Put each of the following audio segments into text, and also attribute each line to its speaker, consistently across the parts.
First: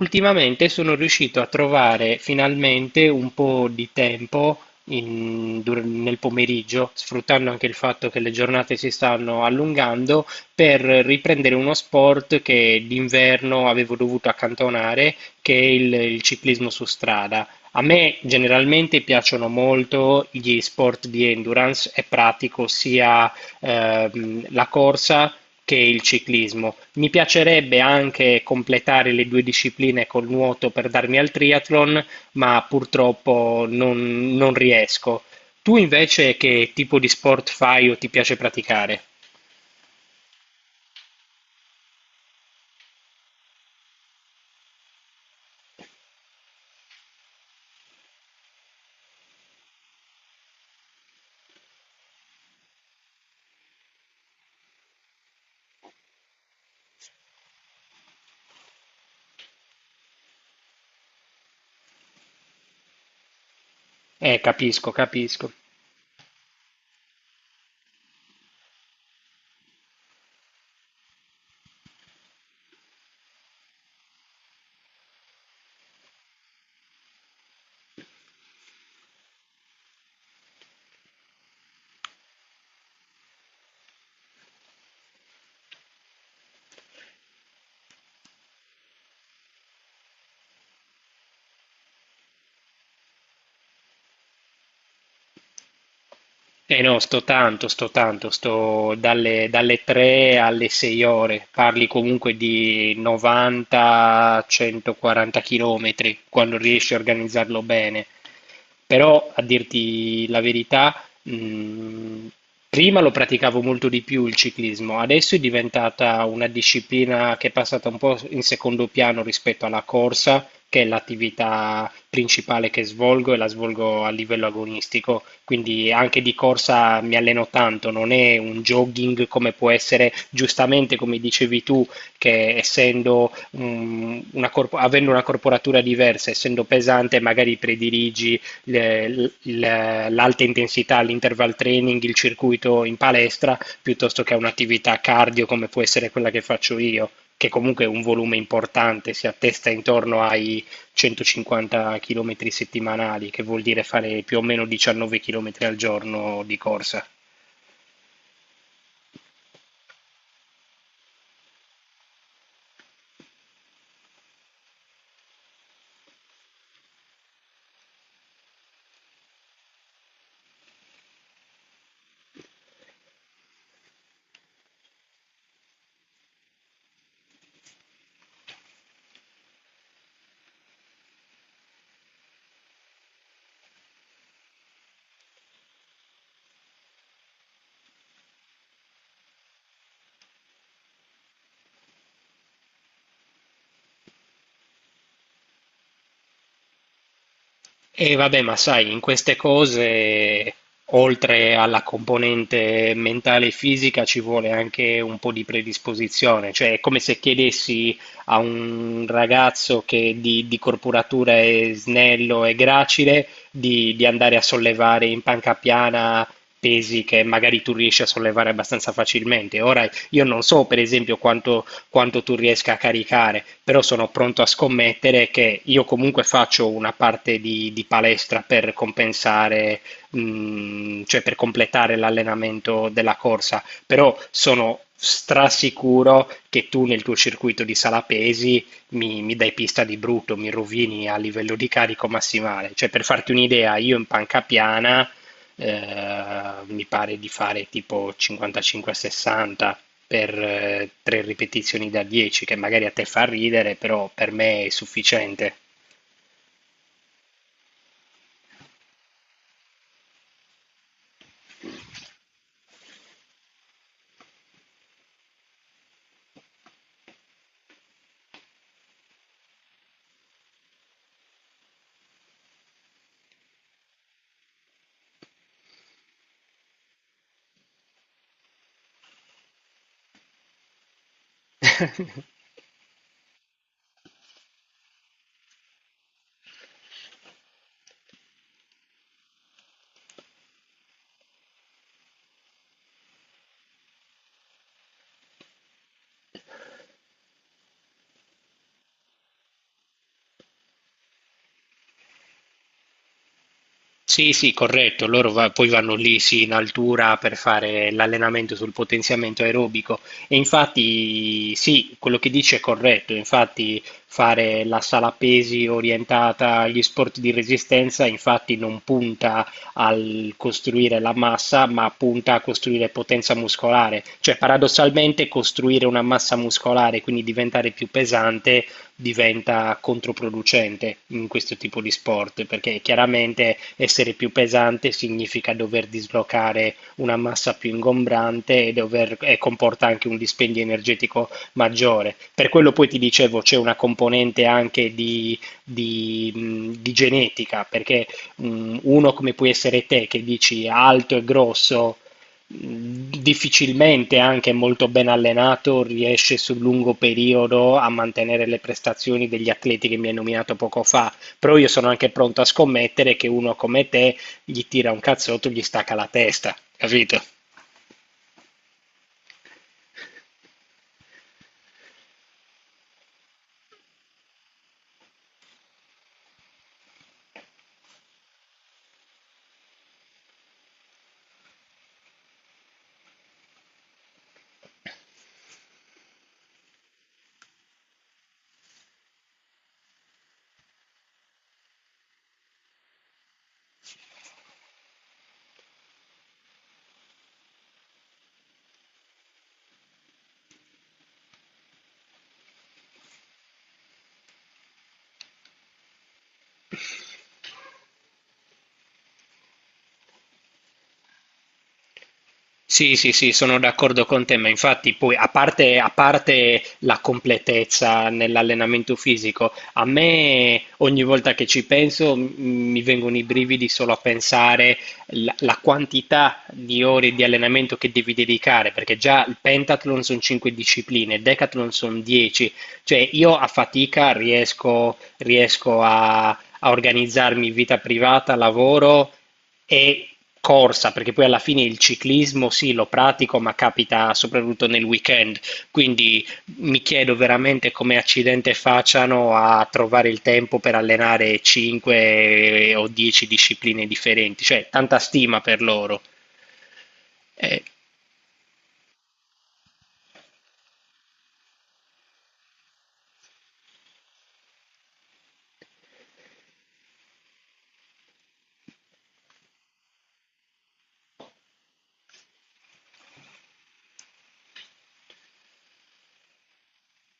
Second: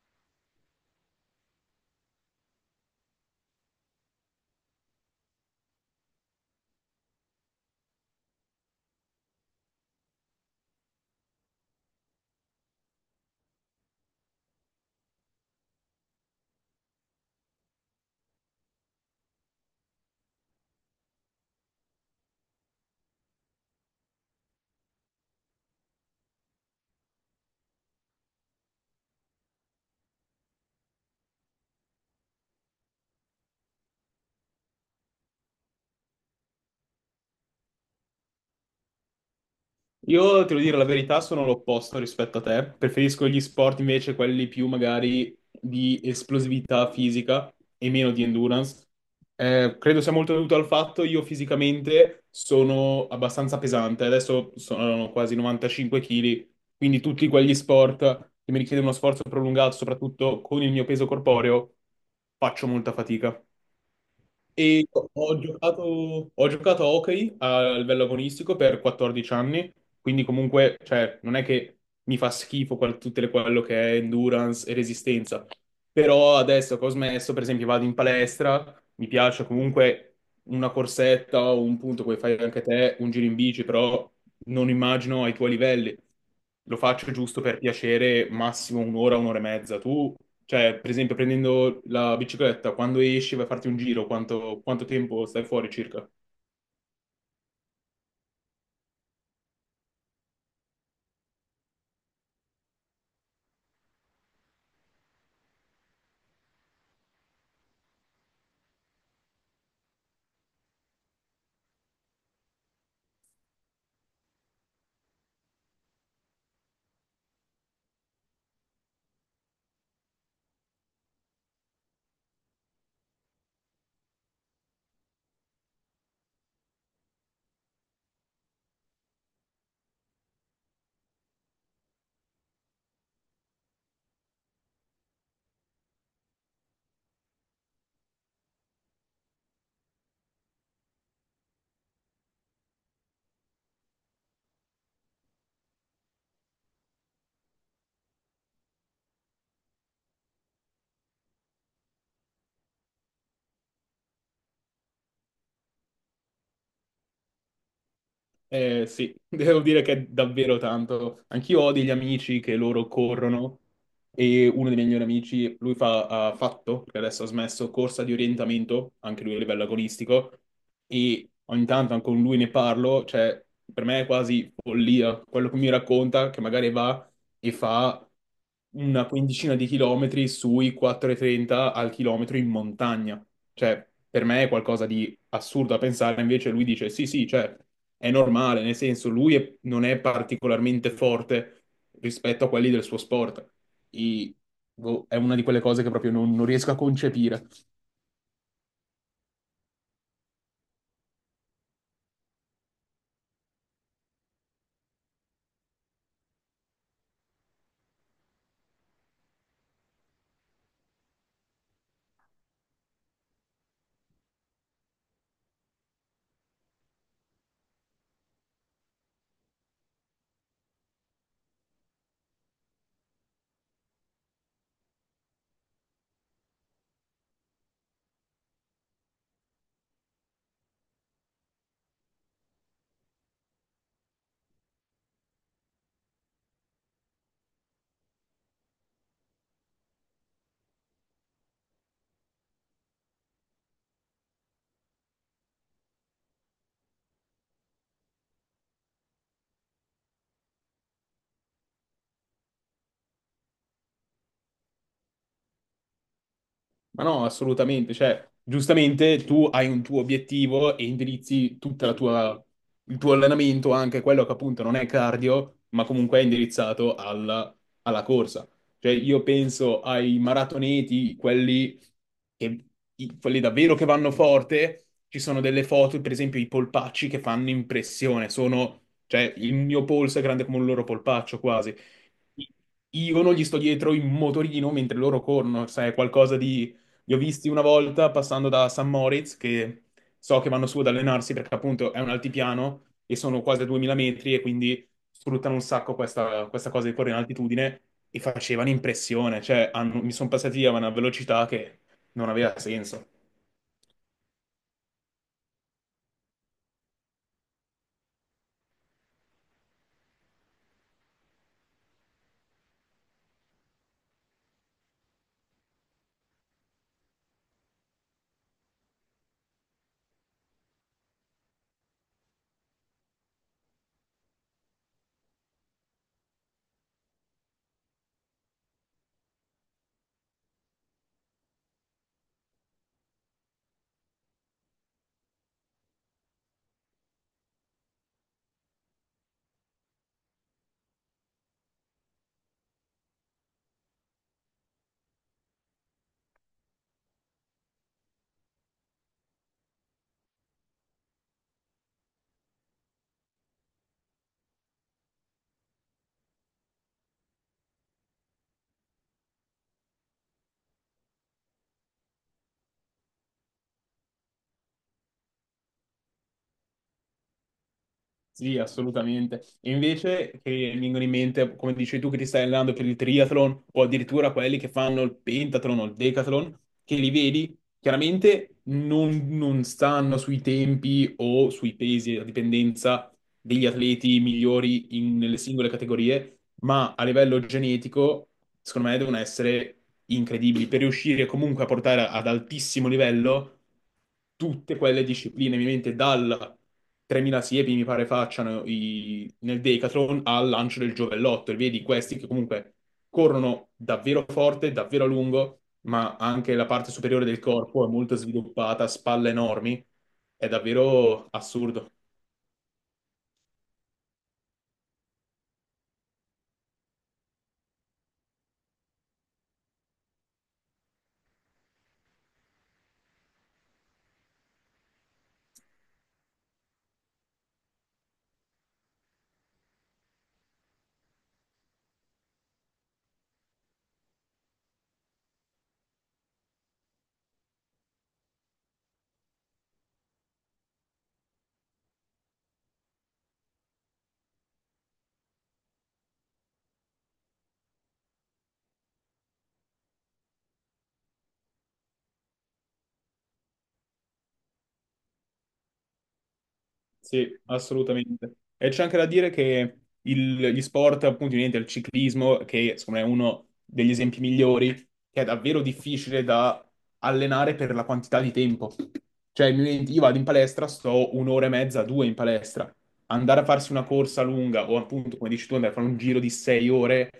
Speaker 1: Ultimamente sono riuscito a trovare finalmente un po' di tempo nel pomeriggio, sfruttando anche il fatto che le giornate si stanno allungando, per riprendere uno sport che d'inverno avevo dovuto accantonare, che è il ciclismo su strada. A me generalmente piacciono molto gli sport di endurance e pratico sia la corsa che il ciclismo. Mi piacerebbe anche completare le due discipline col nuoto per darmi al triathlon, ma purtroppo non riesco. Tu invece che tipo di sport fai o ti piace praticare?
Speaker 2: Io, te lo dire la verità, sono l'opposto rispetto a te. Preferisco gli sport invece quelli più magari di esplosività fisica e meno di endurance. Credo sia molto dovuto al fatto io fisicamente sono abbastanza pesante. Adesso sono quasi 95 kg, quindi tutti quegli sport che mi richiedono uno sforzo prolungato, soprattutto con il mio peso corporeo, faccio molta fatica. E
Speaker 1: Capisco, capisco.
Speaker 2: ho giocato a hockey a livello agonistico per 14 anni, quindi comunque, cioè, non è che mi fa schifo quel- tutte le- quello che è endurance e resistenza, però adesso che ho smesso, per esempio, vado in palestra, mi piace comunque una corsetta o un punto, come fai anche te, un giro in bici, però non immagino ai tuoi livelli. Lo faccio giusto per piacere, massimo un'ora, un'ora e mezza. Tu, cioè, per esempio, prendendo la bicicletta, quando esci vai a farti un giro, quanto tempo stai fuori circa?
Speaker 1: Eh no, sto tanto, sto tanto, sto dalle 3 alle 6 ore, parli comunque di 90-140 km quando riesci a organizzarlo bene. Però a dirti la verità, mh, prima lo praticavo molto di più il ciclismo, adesso è diventata una disciplina che è passata un po' in secondo piano rispetto alla corsa, che è l'attività principale che svolgo e la svolgo a livello agonistico, quindi anche di corsa mi alleno tanto, non è un jogging come può essere giustamente come dicevi tu, che essendo avendo una corporatura diversa, essendo pesante, magari prediligi l'alta intensità, l'interval training, il circuito in palestra, piuttosto che a un'attività cardio come può essere quella che faccio io, che comunque è un volume importante, si attesta intorno ai 150 chilometri settimanali, che vuol dire fare più o meno 19 chilometri al giorno di corsa.
Speaker 2: Sì, devo dire che è davvero tanto. Anch'io ho degli amici che loro corrono e uno dei miei migliori amici, lui fa, ha fatto, perché adesso ha smesso, corsa di orientamento, anche lui a livello agonistico, e ogni tanto anche con lui ne parlo, cioè per me è quasi follia quello che mi racconta, che magari va e fa una quindicina di chilometri sui 4,30 al chilometro in montagna. Cioè, per me è qualcosa di assurdo a pensare, invece lui dice sì, sì, cioè è normale, nel senso lui è- non è particolarmente forte rispetto a quelli del suo sport. I- boh, è una di quelle cose che proprio non riesco a concepire.
Speaker 1: E vabbè, ma sai, in queste cose, oltre alla componente mentale e fisica, ci vuole anche un po' di predisposizione. Cioè, è come se chiedessi a un ragazzo che di corporatura è snello e gracile di andare a sollevare in panca piana pesi che magari tu riesci a sollevare abbastanza facilmente. Ora, io non so, per esempio, quanto tu riesca a caricare, però sono pronto a scommettere che io comunque faccio una parte di palestra per compensare, cioè per completare l'allenamento della corsa, però sono strasicuro che tu nel tuo circuito di sala pesi mi dai pista di brutto, mi rovini a livello di carico massimale. Cioè, per farti un'idea, io in panca piana mi pare di fare tipo 55-60 per tre ripetizioni da 10, che magari a te fa ridere, però per me è sufficiente.
Speaker 2: Ma no, assolutamente, cioè, giustamente tu hai un tuo obiettivo e indirizzi tutta la tua, il tuo allenamento, anche quello che appunto non è cardio, ma comunque è indirizzato alla, alla corsa. Cioè, io penso ai maratoneti, quelli, che, i- quelli davvero che vanno forte, ci sono delle foto, per esempio i polpacci che fanno impressione, sono, cioè, il mio polso è grande come un loro polpaccio quasi. Io non gli sto dietro in motorino mentre loro corrono, sai, è qualcosa di li ho visti una volta passando da San Moritz, che so che vanno su ad allenarsi perché appunto è un altipiano e sono quasi a 2000 metri e quindi sfruttano un sacco questa cosa di correre in altitudine e facevano impressione, cioè hanno- mi sono passati a una velocità che non aveva senso.
Speaker 1: Sì, sì, corretto. Loro poi vanno lì, sì, in altura per fare l'allenamento sul potenziamento aerobico. E infatti, sì, quello che dice è corretto. Infatti, fare la sala pesi orientata agli sport di resistenza, infatti, non punta al costruire la massa, ma punta a costruire potenza muscolare. Cioè, paradossalmente, costruire una massa muscolare, quindi diventare più pesante diventa controproducente in questo tipo di sport, perché chiaramente essere più pesante significa dover dislocare una massa più ingombrante e, e comporta anche un dispendio energetico maggiore. Per quello poi ti dicevo c'è una componente anche di, di genetica, perché uno come puoi essere te che dici alto e grosso difficilmente, anche molto ben allenato, riesce sul lungo periodo a mantenere le prestazioni degli atleti che mi hai nominato poco fa. Però io sono anche pronto a scommettere che uno come te gli tira un cazzotto e gli stacca la testa, capito?
Speaker 2: Sì, assolutamente. E invece che mi vengono in mente, come dici tu, che ti stai allenando per il triathlon o addirittura quelli che fanno il pentathlon o il decathlon, che li vedi, chiaramente non stanno sui tempi o sui pesi, a dipendenza degli atleti migliori in- nelle singole categorie, ma a livello genetico, secondo me, devono essere incredibili per riuscire comunque a portare ad altissimo livello tutte quelle discipline, ovviamente dalla 3.000 siepi mi pare facciano i- nel Decathlon al lancio del giovellotto e vedi questi che comunque corrono davvero forte, davvero a lungo, ma anche la parte superiore del corpo è molto sviluppata, spalle enormi, è davvero assurdo.
Speaker 1: Sì, sì, sì, sono d'accordo con te, ma infatti poi a parte la completezza nell'allenamento fisico, a me ogni volta che ci penso mi vengono i brividi solo a pensare la quantità di ore di allenamento che devi dedicare, perché già il pentathlon sono 5 discipline, il decathlon sono 10, cioè io a fatica riesco a organizzarmi vita privata, lavoro e corsa, perché poi alla fine il ciclismo sì, lo pratico, ma capita soprattutto nel weekend, quindi mi chiedo veramente come accidente facciano a trovare il tempo per allenare 5 o 10 discipline differenti, cioè tanta stima per loro.
Speaker 2: Sì,
Speaker 1: Eh,
Speaker 2: assolutamente. E c'è anche da dire che il- gli sport, appunto, niente, il ciclismo, che secondo me è uno degli esempi migliori, che è davvero difficile da allenare per la quantità di tempo. Cioè, mi metti- io vado in palestra, sto un'ora e mezza, due in palestra. Andare a farsi una corsa lunga o appunto, come dici tu, andare a fare un giro di 6 ore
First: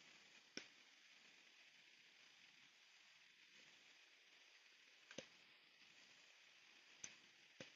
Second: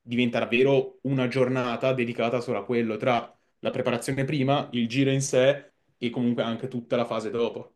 Speaker 2: diventa davvero una giornata dedicata solo a quello, tra la preparazione prima, il giro in sé e comunque anche tutta la fase dopo.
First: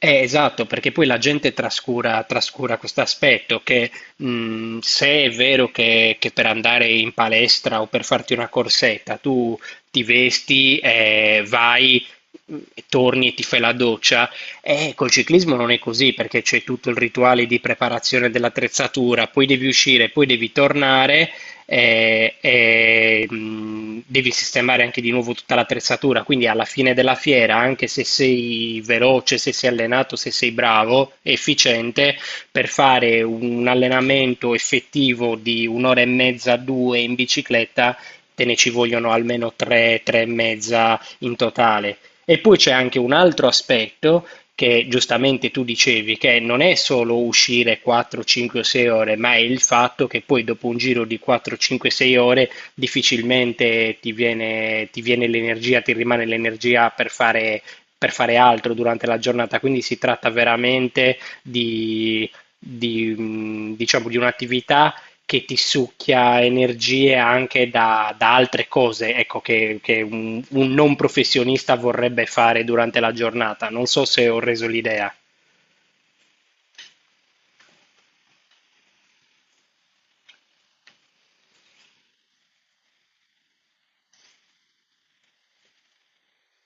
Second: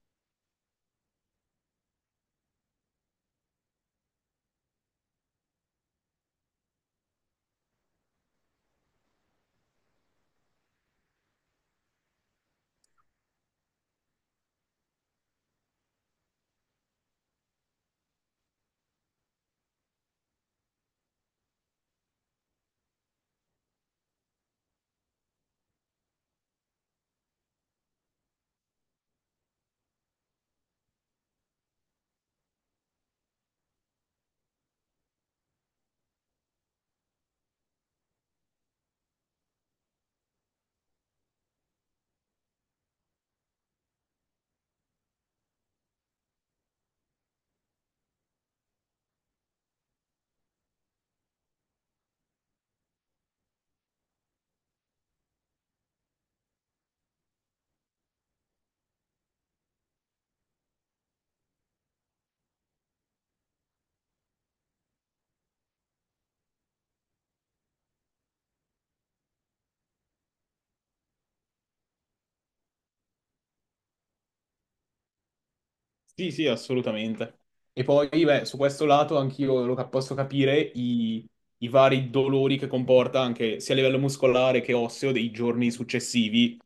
Speaker 1: Esatto, perché poi la gente trascura, trascura questo aspetto che se è vero che per andare in palestra o per farti una corsetta tu ti vesti, vai, e torni e ti fai la doccia, col ciclismo non è così perché c'è tutto il rituale di preparazione dell'attrezzatura, poi devi uscire, poi devi tornare e, devi sistemare anche di nuovo tutta l'attrezzatura. Quindi alla fine della fiera, anche se sei veloce, se sei allenato, se sei bravo, efficiente, per fare un allenamento effettivo di un'ora e mezza, due in bicicletta, te ne ci vogliono almeno tre, tre e mezza in totale. E poi c'è anche un altro aspetto che giustamente tu dicevi, che non è solo uscire 4, 5 o 6 ore, ma è il fatto che poi dopo un giro di 4, 5, 6 ore difficilmente ti viene l'energia, ti rimane l'energia per fare altro durante la giornata. Quindi si tratta veramente di, di, diciamo, di un'attività che ti succhia energie anche da altre cose, ecco, che un non professionista vorrebbe fare durante la giornata. Non so se ho reso l'idea.
Speaker 2: Sì, sì, assolutamente. E poi, beh, su questo lato anch'io lo cap- posso capire i vari dolori che comporta anche sia a livello muscolare che osseo dei giorni successivi.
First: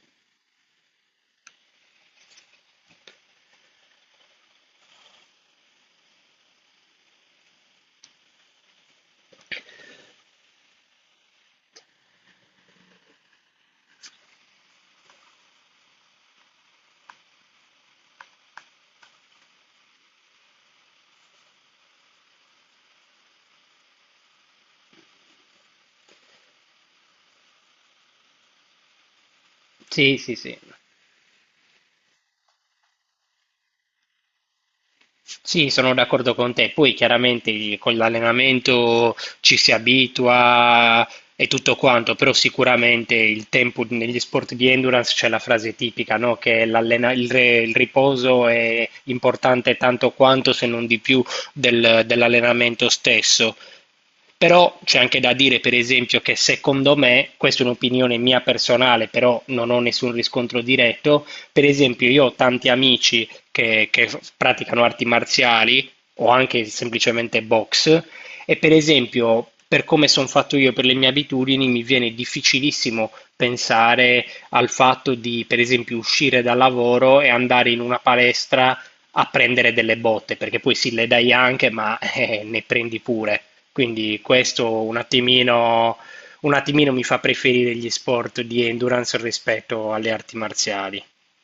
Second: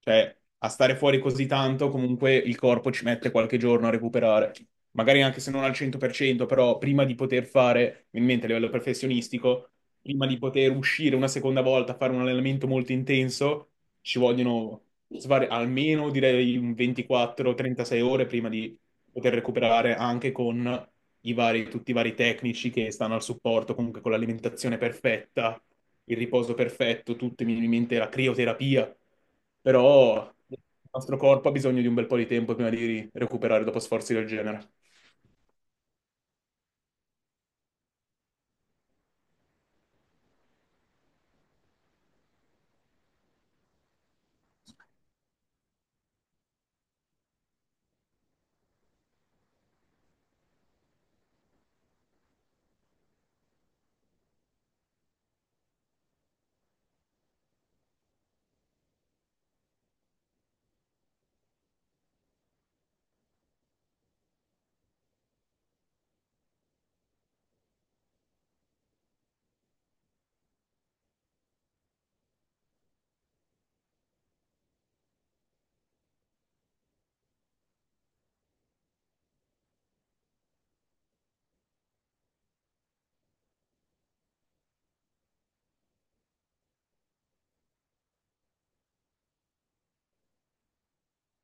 Speaker 2: Cioè, a stare fuori così tanto, comunque il corpo ci mette qualche giorno a recuperare. Magari anche se non al 100%, però prima di poter fare, in mente a livello professionistico, prima di poter uscire una seconda volta a fare un allenamento molto intenso, ci vogliono svari- almeno direi un 24-36 ore prima di poter recuperare anche con i vari, tutti i vari tecnici che stanno al supporto, comunque con l'alimentazione perfetta, il riposo perfetto, tutto, mi viene in mente la crioterapia,
Speaker 1: Sì,
Speaker 2: però
Speaker 1: sì, sì.
Speaker 2: il nostro corpo ha bisogno di un bel po' di tempo prima di recuperare dopo sforzi del genere.
Speaker 1: Sì, sono d'accordo con te. Poi chiaramente con l'allenamento ci si abitua e tutto quanto, però sicuramente il tempo negli sport di endurance c'è la frase tipica, no? Che il riposo è importante tanto quanto, se non di più, dell'allenamento stesso. Però c'è anche da dire, per esempio, che secondo me, questa è un'opinione mia personale, però non ho nessun riscontro diretto, per esempio io ho tanti amici che praticano arti marziali o anche semplicemente box e per esempio, per come sono fatto io, per le mie abitudini, mi viene difficilissimo pensare al fatto di, per esempio, uscire dal lavoro e andare in una palestra a prendere delle botte, perché poi sì, le dai anche, ma ne prendi pure. Quindi questo un attimino mi fa preferire gli sport di endurance rispetto alle arti marziali.